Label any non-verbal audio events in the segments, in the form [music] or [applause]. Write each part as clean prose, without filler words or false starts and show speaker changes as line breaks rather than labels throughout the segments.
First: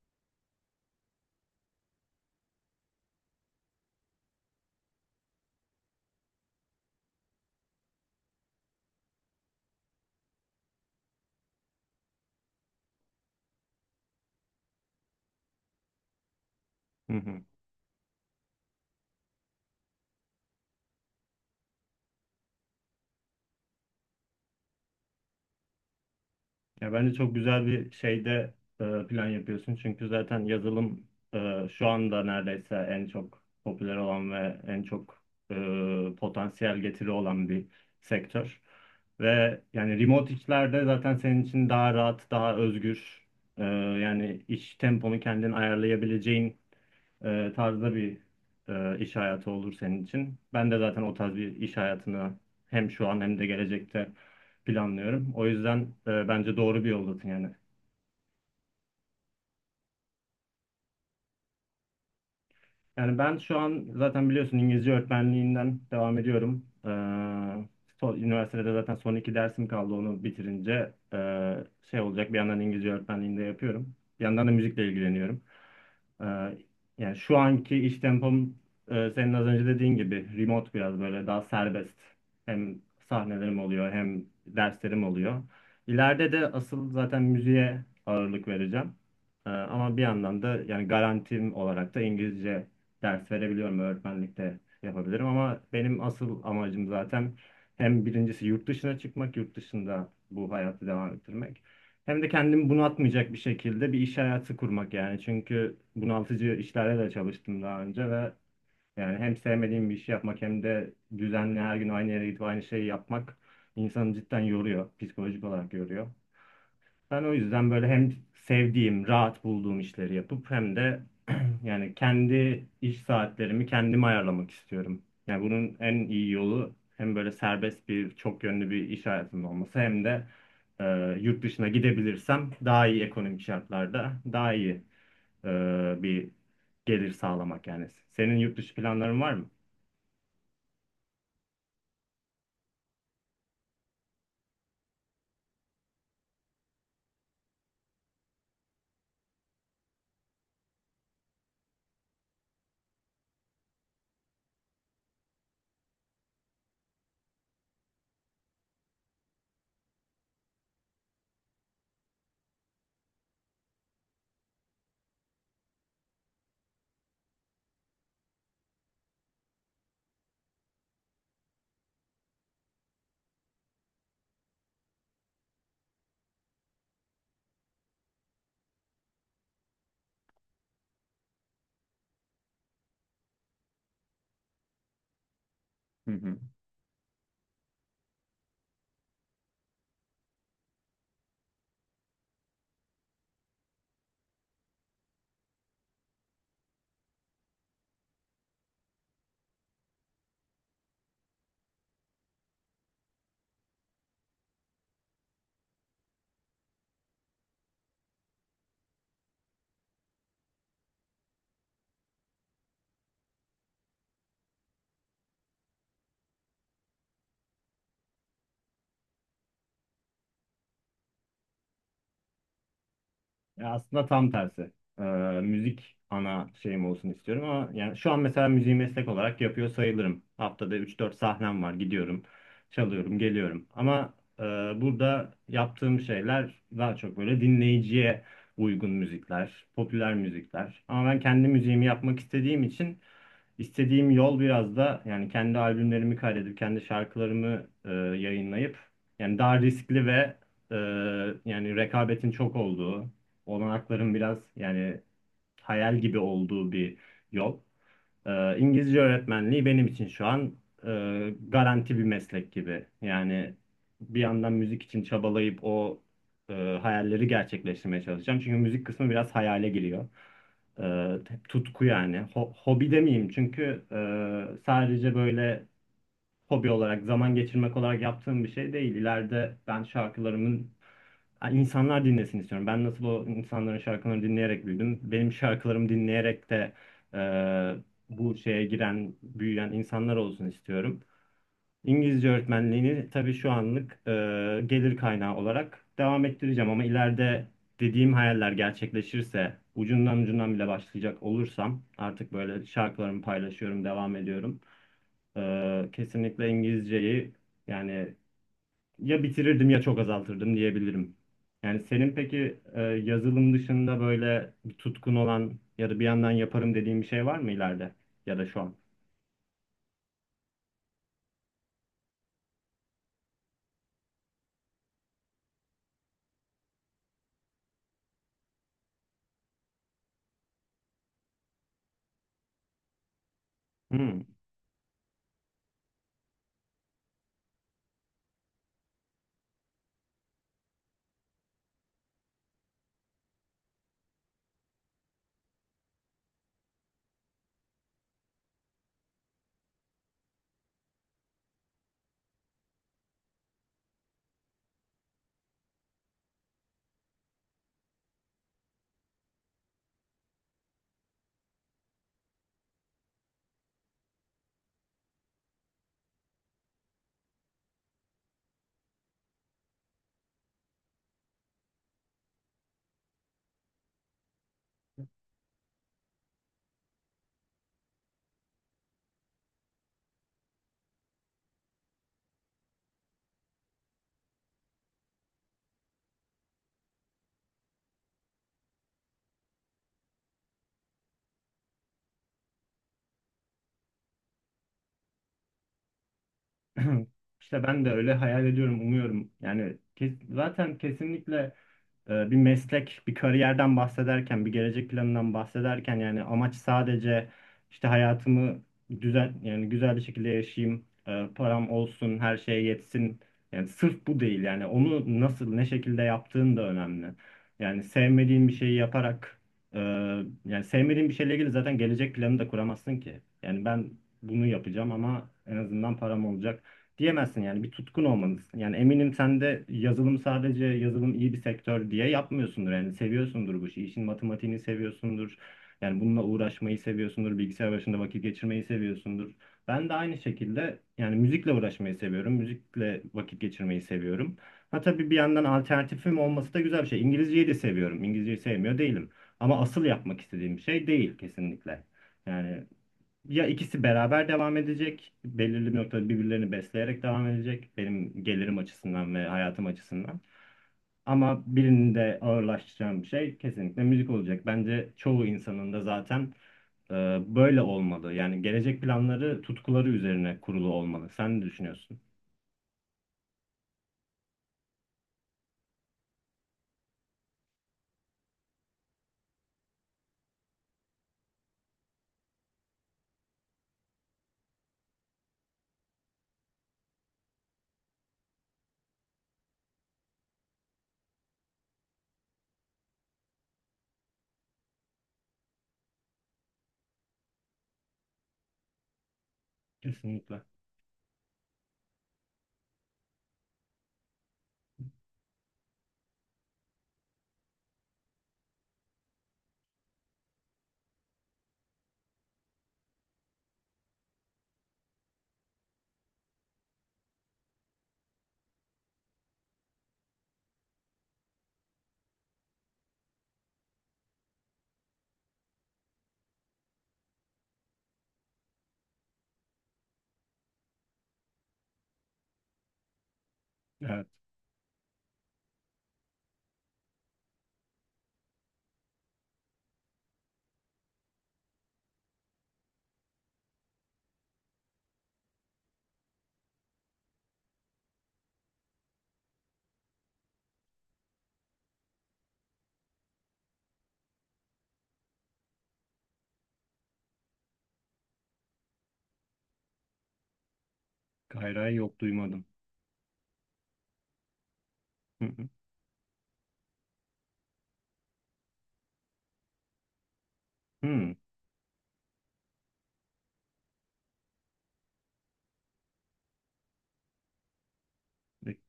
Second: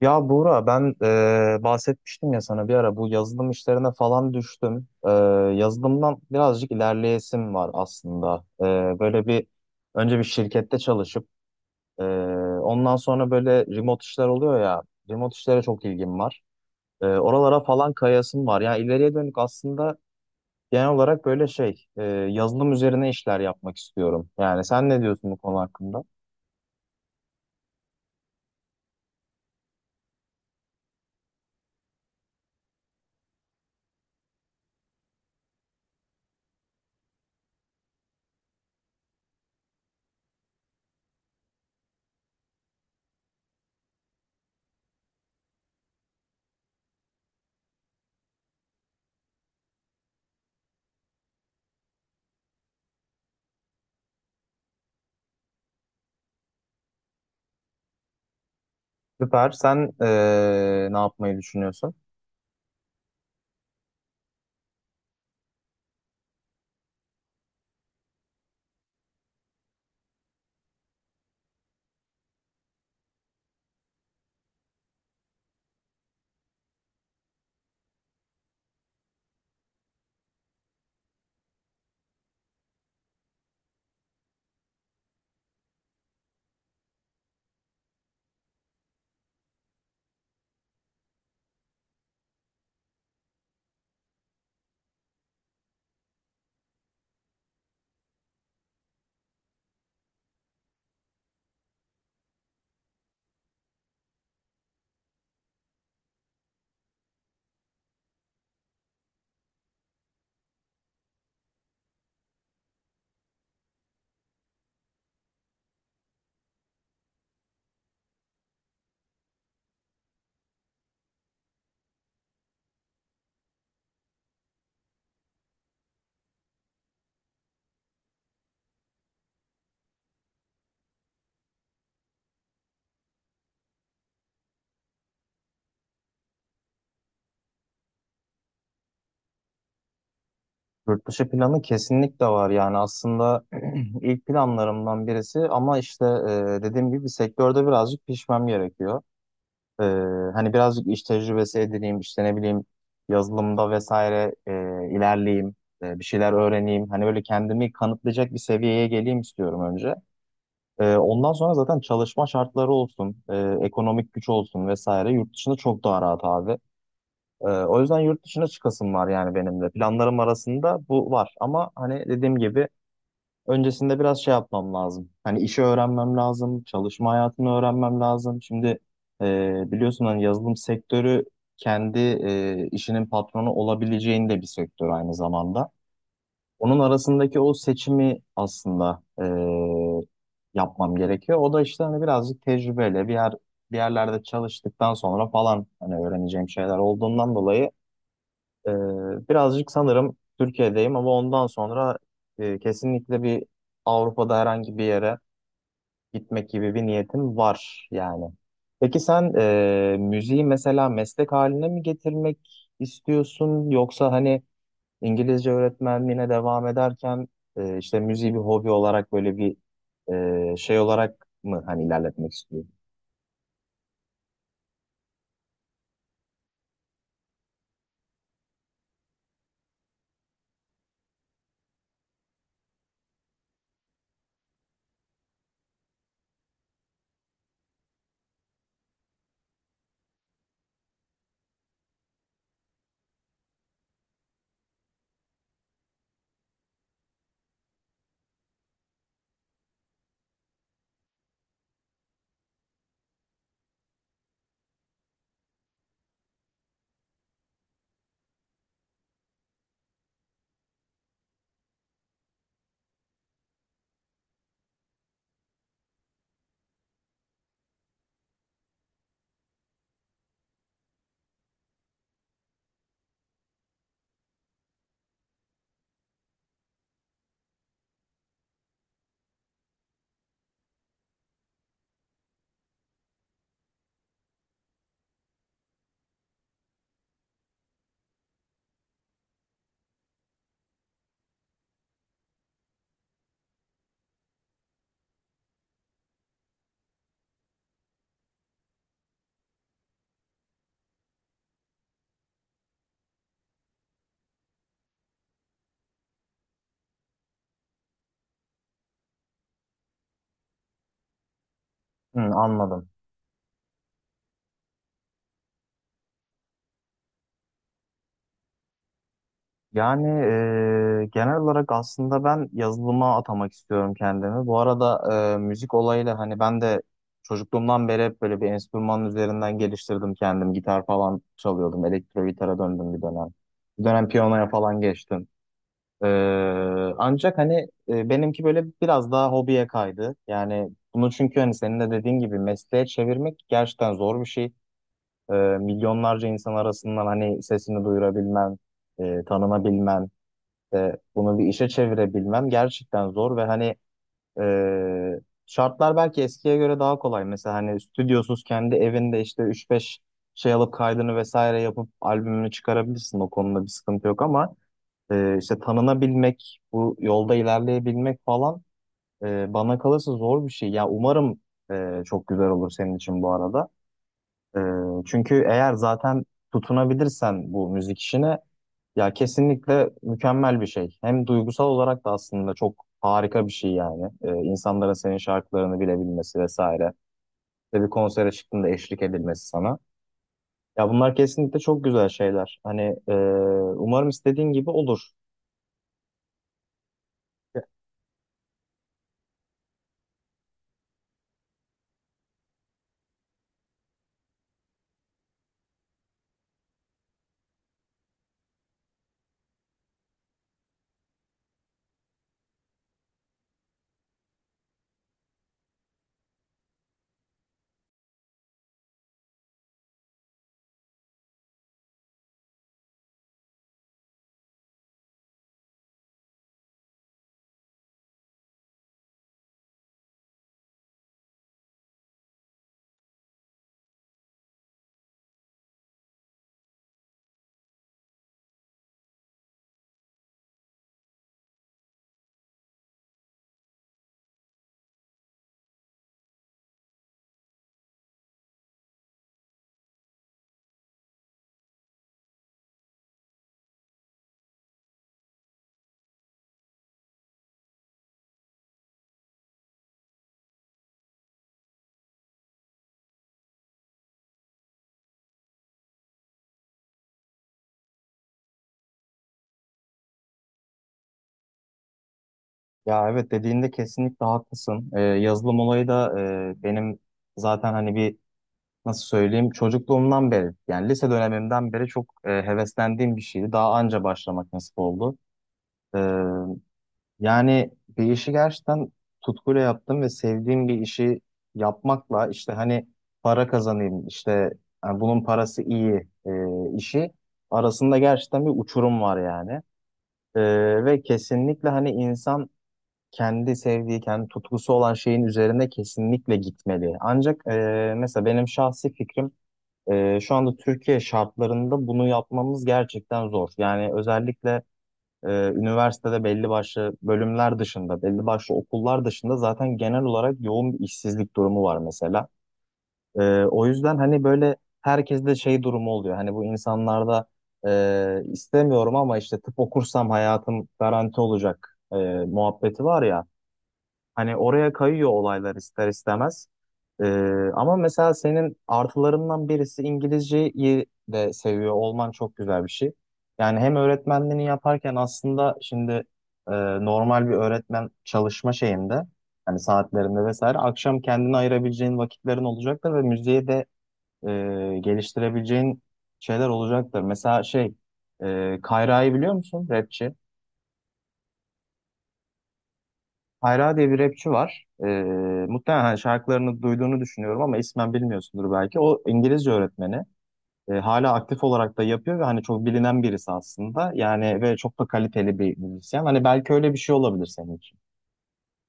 Ya Buğra ben bahsetmiştim ya sana bir ara bu yazılım işlerine falan düştüm. Yazılımdan birazcık ilerleyesim var aslında. E, böyle bir Önce bir şirkette çalışıp e, ondan sonra böyle remote işler oluyor ya. Remote işlere çok ilgim var.
Hı hı.
Oralara falan kayasım var. Yani ileriye dönük aslında genel olarak böyle yazılım üzerine işler yapmak istiyorum. Yani sen ne diyorsun bu konu hakkında?
Ya bence çok güzel bir şeyde plan yapıyorsun. Çünkü zaten yazılım şu anda neredeyse en çok popüler olan ve en çok potansiyel getiri olan bir sektör. Ve yani remote işlerde zaten senin için daha rahat, daha özgür. e, Yani iş temponu kendin ayarlayabileceğin tarzda bir iş hayatı olur senin için. Ben de zaten o tarz bir iş hayatını hem şu an hem de gelecekte planlıyorum. O yüzden bence doğru bir yoldasın yani.
Süper. Sen ne yapmayı düşünüyorsun?
Yani ben şu an zaten biliyorsun İngilizce öğretmenliğinden devam ediyorum. Üniversitede zaten son iki dersim kaldı, onu bitirince şey olacak, bir yandan İngilizce öğretmenliğinde yapıyorum. Bir yandan da müzikle ilgileniyorum. Ee, Yani şu anki iş tempom senin az önce dediğin gibi remote, biraz böyle daha serbest. Hem sahnelerim oluyor hem derslerim oluyor. İleride de asıl zaten müziğe ağırlık vereceğim. Ama bir yandan da yani garantim olarak da İngilizce ders verebiliyorum, öğretmenlikte yapabilirim ama benim asıl amacım zaten hem birincisi yurt dışına çıkmak, yurt dışında bu hayatı devam ettirmek. Hem de kendimi bunaltmayacak bir şekilde bir iş hayatı kurmak yani. Çünkü bunaltıcı işlerle de çalıştım daha önce ve yani hem sevmediğim bir işi yapmak hem de düzenli her gün aynı yere gidip aynı şeyi yapmak insanı cidden yoruyor. Psikolojik olarak yoruyor. Ben o yüzden böyle hem sevdiğim, rahat bulduğum işleri yapıp hem de [clears throat] yani kendi iş saatlerimi kendim ayarlamak istiyorum. Yani bunun en iyi yolu hem böyle serbest bir, çok yönlü bir iş hayatımın olması hem de e, yurt dışına gidebilirsem daha iyi ekonomik şartlarda daha iyi e, bir gelir sağlamak yani. Senin yurt dışı planların var mı?
Yurt dışı planı kesinlikle var yani aslında [clears throat] ilk planlarımdan birisi ama işte dediğim gibi sektörde birazcık pişmem gerekiyor. E, Hani birazcık iş tecrübesi edineyim işte ne bileyim yazılımda vesaire ilerleyeyim, bir şeyler öğreneyim. Hani böyle kendimi kanıtlayacak bir seviyeye geleyim istiyorum önce. Ondan sonra zaten çalışma şartları olsun, ekonomik güç olsun vesaire yurt dışında çok daha rahat abi. O yüzden yurt dışına çıkasım var yani benim de. Planlarım arasında bu var. Ama hani dediğim gibi öncesinde biraz şey yapmam lazım. Hani işi öğrenmem lazım, çalışma hayatını öğrenmem lazım. Şimdi biliyorsun hani yazılım sektörü kendi işinin patronu olabileceğin de bir sektör aynı zamanda.
Hı hı.
Onun arasındaki o seçimi aslında yapmam gerekiyor. O da işte hani birazcık tecrübeyle bir yerlerde çalıştıktan sonra falan hani öğreneceğim şeyler olduğundan dolayı ee, birazcık sanırım Türkiye'deyim ama ondan sonra kesinlikle bir Avrupa'da herhangi bir yere gitmek gibi bir niyetim var yani. Peki sen müziği mesela meslek haline mi getirmek istiyorsun yoksa hani İngilizce öğretmenliğine devam ederken işte müziği bir hobi olarak böyle bir şey olarak mı hani ilerletmek istiyorsun?
Ya aslında tam tersi. Ee, Müzik ana şeyim olsun istiyorum ama yani şu an mesela müziği meslek olarak yapıyor sayılırım. Haftada üç dört sahnem var. Gidiyorum, çalıyorum, geliyorum. Ama e, burada yaptığım şeyler daha çok böyle dinleyiciye uygun müzikler, popüler müzikler. Ama ben kendi müziğimi yapmak istediğim için İstediğim yol biraz da yani kendi albümlerimi kaydedip kendi şarkılarımı yayınlayıp yani daha riskli ve e, yani rekabetin çok olduğu, olanakların biraz yani hayal gibi olduğu bir yol. İngilizce öğretmenliği benim için şu an garanti bir meslek gibi. Yani bir yandan müzik için çabalayıp o e, hayalleri gerçekleştirmeye çalışacağım. Çünkü müzik kısmı biraz hayale giriyor. Ee, Tutku yani. Hobi demeyeyim çünkü sadece böyle hobi olarak, zaman geçirmek olarak yaptığım bir şey değil. İleride ben şarkılarımın, yani insanlar dinlesin istiyorum. Ben nasıl o insanların şarkılarını dinleyerek büyüdüm. Benim şarkılarımı dinleyerek de e, bu şeye giren, büyüyen insanlar olsun istiyorum. İngilizce öğretmenliğini tabii şu anlık gelir kaynağı olarak devam ettireceğim ama ileride dediğim hayaller gerçekleşirse, ucundan ucundan bile başlayacak olursam artık böyle şarkılarımı paylaşıyorum, devam ediyorum. Kesinlikle İngilizceyi yani ya bitirirdim ya çok azaltırdım diyebilirim. Yani senin
Hı,
peki
anladım.
yazılım dışında böyle bir tutkun olan ya da bir yandan yaparım dediğin bir şey var mı ileride ya da şu an?
Yani genel olarak aslında ben yazılıma atamak istiyorum kendimi. Bu arada müzik olayıyla hani ben de çocukluğumdan beri hep böyle bir enstrümanın üzerinden geliştirdim kendim. Gitar falan çalıyordum. Elektro gitara döndüm bir dönem. Bir dönem
Hmm.
piyanoya falan geçtim. E, Ancak hani benimki böyle biraz daha hobiye kaydı. Yani bunu çünkü hani senin de dediğin gibi mesleğe çevirmek gerçekten zor bir şey. Milyonlarca insan arasından hani sesini duyurabilmen, tanınabilmen. İşte bunu bir işe çevirebilmem gerçekten zor ve hani e, şartlar belki eskiye göre daha kolay. Mesela hani stüdyosuz kendi evinde işte üç beş şey alıp kaydını vesaire yapıp albümünü çıkarabilirsin. O konuda bir sıkıntı yok ama işte tanınabilmek, bu yolda ilerleyebilmek falan bana kalırsa zor bir şey. Ya umarım çok güzel olur senin için bu arada. Ee, Çünkü eğer zaten tutunabilirsen bu müzik işine ya kesinlikle mükemmel bir şey. Hem duygusal olarak da aslında çok harika bir şey yani. İnsanların senin şarkılarını bilebilmesi vesaire. Ve bir konsere çıktığında eşlik edilmesi sana. Ya bunlar kesinlikle çok güzel şeyler. Hani e, umarım istediğin gibi olur.
[clears throat] İşte ben de öyle hayal ediyorum, umuyorum. Yani zaten kesinlikle bir meslek, bir kariyerden bahsederken, bir gelecek planından bahsederken yani amaç sadece işte hayatımı düzen, yani güzel bir şekilde yaşayayım, param olsun, her şeye yetsin. Yani sırf bu değil, yani onu nasıl, ne şekilde yaptığın da önemli. Yani sevmediğin bir şeyi yaparak e, yani sevmediğin bir şeyle ilgili zaten gelecek planı da kuramazsın ki. Yani ben bunu yapacağım ama en azından param olacak diyemezsin, yani bir tutkun olmalısın. Yani eminim sen de yazılım, sadece yazılım iyi bir sektör diye yapmıyorsundur. Yani seviyorsundur bu işi. İşin matematiğini seviyorsundur. Yani bununla uğraşmayı seviyorsundur. Bilgisayar başında vakit geçirmeyi seviyorsundur. Ben de aynı şekilde yani müzikle uğraşmayı seviyorum. Müzikle vakit geçirmeyi seviyorum. Ha tabii bir yandan alternatifim olması da güzel bir şey. İngilizceyi de seviyorum. İngilizceyi sevmiyor değilim. Ama asıl yapmak istediğim şey değil kesinlikle. Yani ya ikisi beraber devam edecek, belirli bir noktada birbirlerini besleyerek devam edecek, benim gelirim açısından ve hayatım açısından. Ama birinin de ağırlaştıracağım şey kesinlikle müzik olacak. Bence çoğu insanın da zaten e, böyle olmalı. Yani gelecek planları tutkuları üzerine kurulu olmalı. Sen ne düşünüyorsun?
Ya evet dediğinde kesinlikle haklısın. Yazılım olayı da benim zaten hani bir nasıl söyleyeyim, çocukluğumdan beri yani lise dönemimden beri çok heveslendiğim bir şeydi. Daha anca başlamak nasip oldu. Ee, Yani bir işi gerçekten tutkuyla yaptım ve sevdiğim bir işi yapmakla işte hani para kazanayım işte, yani bunun parası iyi işi arasında gerçekten bir uçurum var yani.
Kesinlikle.
Ve kesinlikle hani insan kendi sevdiği, kendi tutkusu olan şeyin üzerine kesinlikle gitmeli. Ancak mesela benim şahsi fikrim, şu anda Türkiye şartlarında bunu yapmamız gerçekten zor. Yani özellikle üniversitede belli başlı bölümler dışında, belli başlı okullar dışında zaten genel olarak yoğun bir işsizlik durumu var mesela. O yüzden hani böyle herkeste şey durumu oluyor. Hani bu insanlarda istemiyorum ama işte tıp okursam hayatım garanti olacak muhabbeti var ya.
Evet.
Hani oraya kayıyor olaylar ister istemez. Ama mesela senin artılarından birisi İngilizceyi de seviyor olman çok güzel bir şey. Yani hem öğretmenliğini yaparken aslında şimdi e, normal bir öğretmen çalışma şeyinde hani saatlerinde vesaire akşam kendine ayırabileceğin vakitlerin olacaktır ve müziği de e, geliştirebileceğin şeyler olacaktır. Mesela şey Kayra'yı biliyor musun? Rapçi.
Gayrı yok, duymadım.
Kayra diye bir rapçi var.
Hı hı.
Muhtemelen hani şarkılarını duyduğunu düşünüyorum ama ismen bilmiyorsundur belki. O İngilizce öğretmeni. Hala
Hı.
aktif olarak da yapıyor ve hani çok bilinen birisi aslında. Yani ve çok da kaliteli bir müzisyen. Hani belki öyle bir şey olabilir senin için.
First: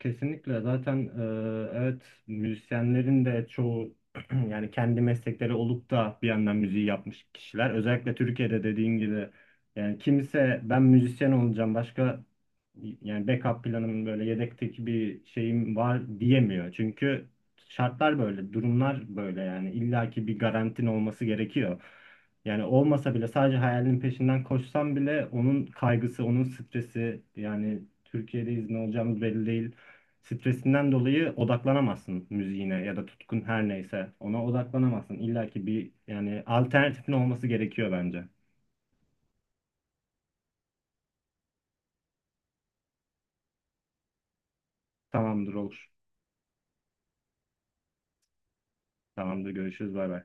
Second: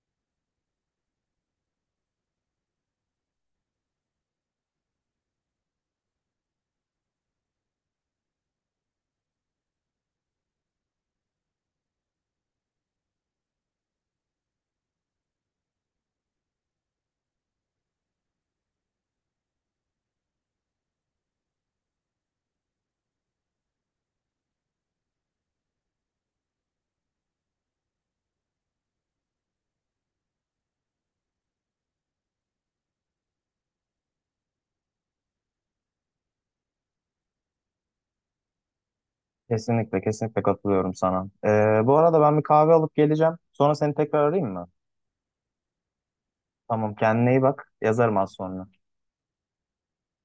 Kesinlikle zaten evet, müzisyenlerin de çoğu [clears throat] yani kendi meslekleri olup da bir yandan müziği yapmış kişiler. Özellikle Türkiye'de dediğin gibi yani kimse ben müzisyen olacağım başka, yani backup planım böyle yedekteki bir şeyim var diyemiyor. Çünkü şartlar böyle, durumlar böyle, yani illaki bir garantin olması gerekiyor. Yani olmasa bile sadece hayalinin peşinden koşsam bile onun kaygısı, onun stresi, yani Türkiye'deyiz ne olacağımız belli değil. Stresinden dolayı odaklanamazsın müziğine ya da tutkun her neyse ona odaklanamazsın. İlla ki bir yani alternatifin olması gerekiyor bence.
Kesinlikle, kesinlikle katılıyorum sana. Bu arada ben bir kahve alıp geleceğim. Sonra seni tekrar arayayım mı?
Tamamdır, olur.
Tamam, kendine iyi bak. Yazarım az sonra.
Tamamdır, görüşürüz, bay bay.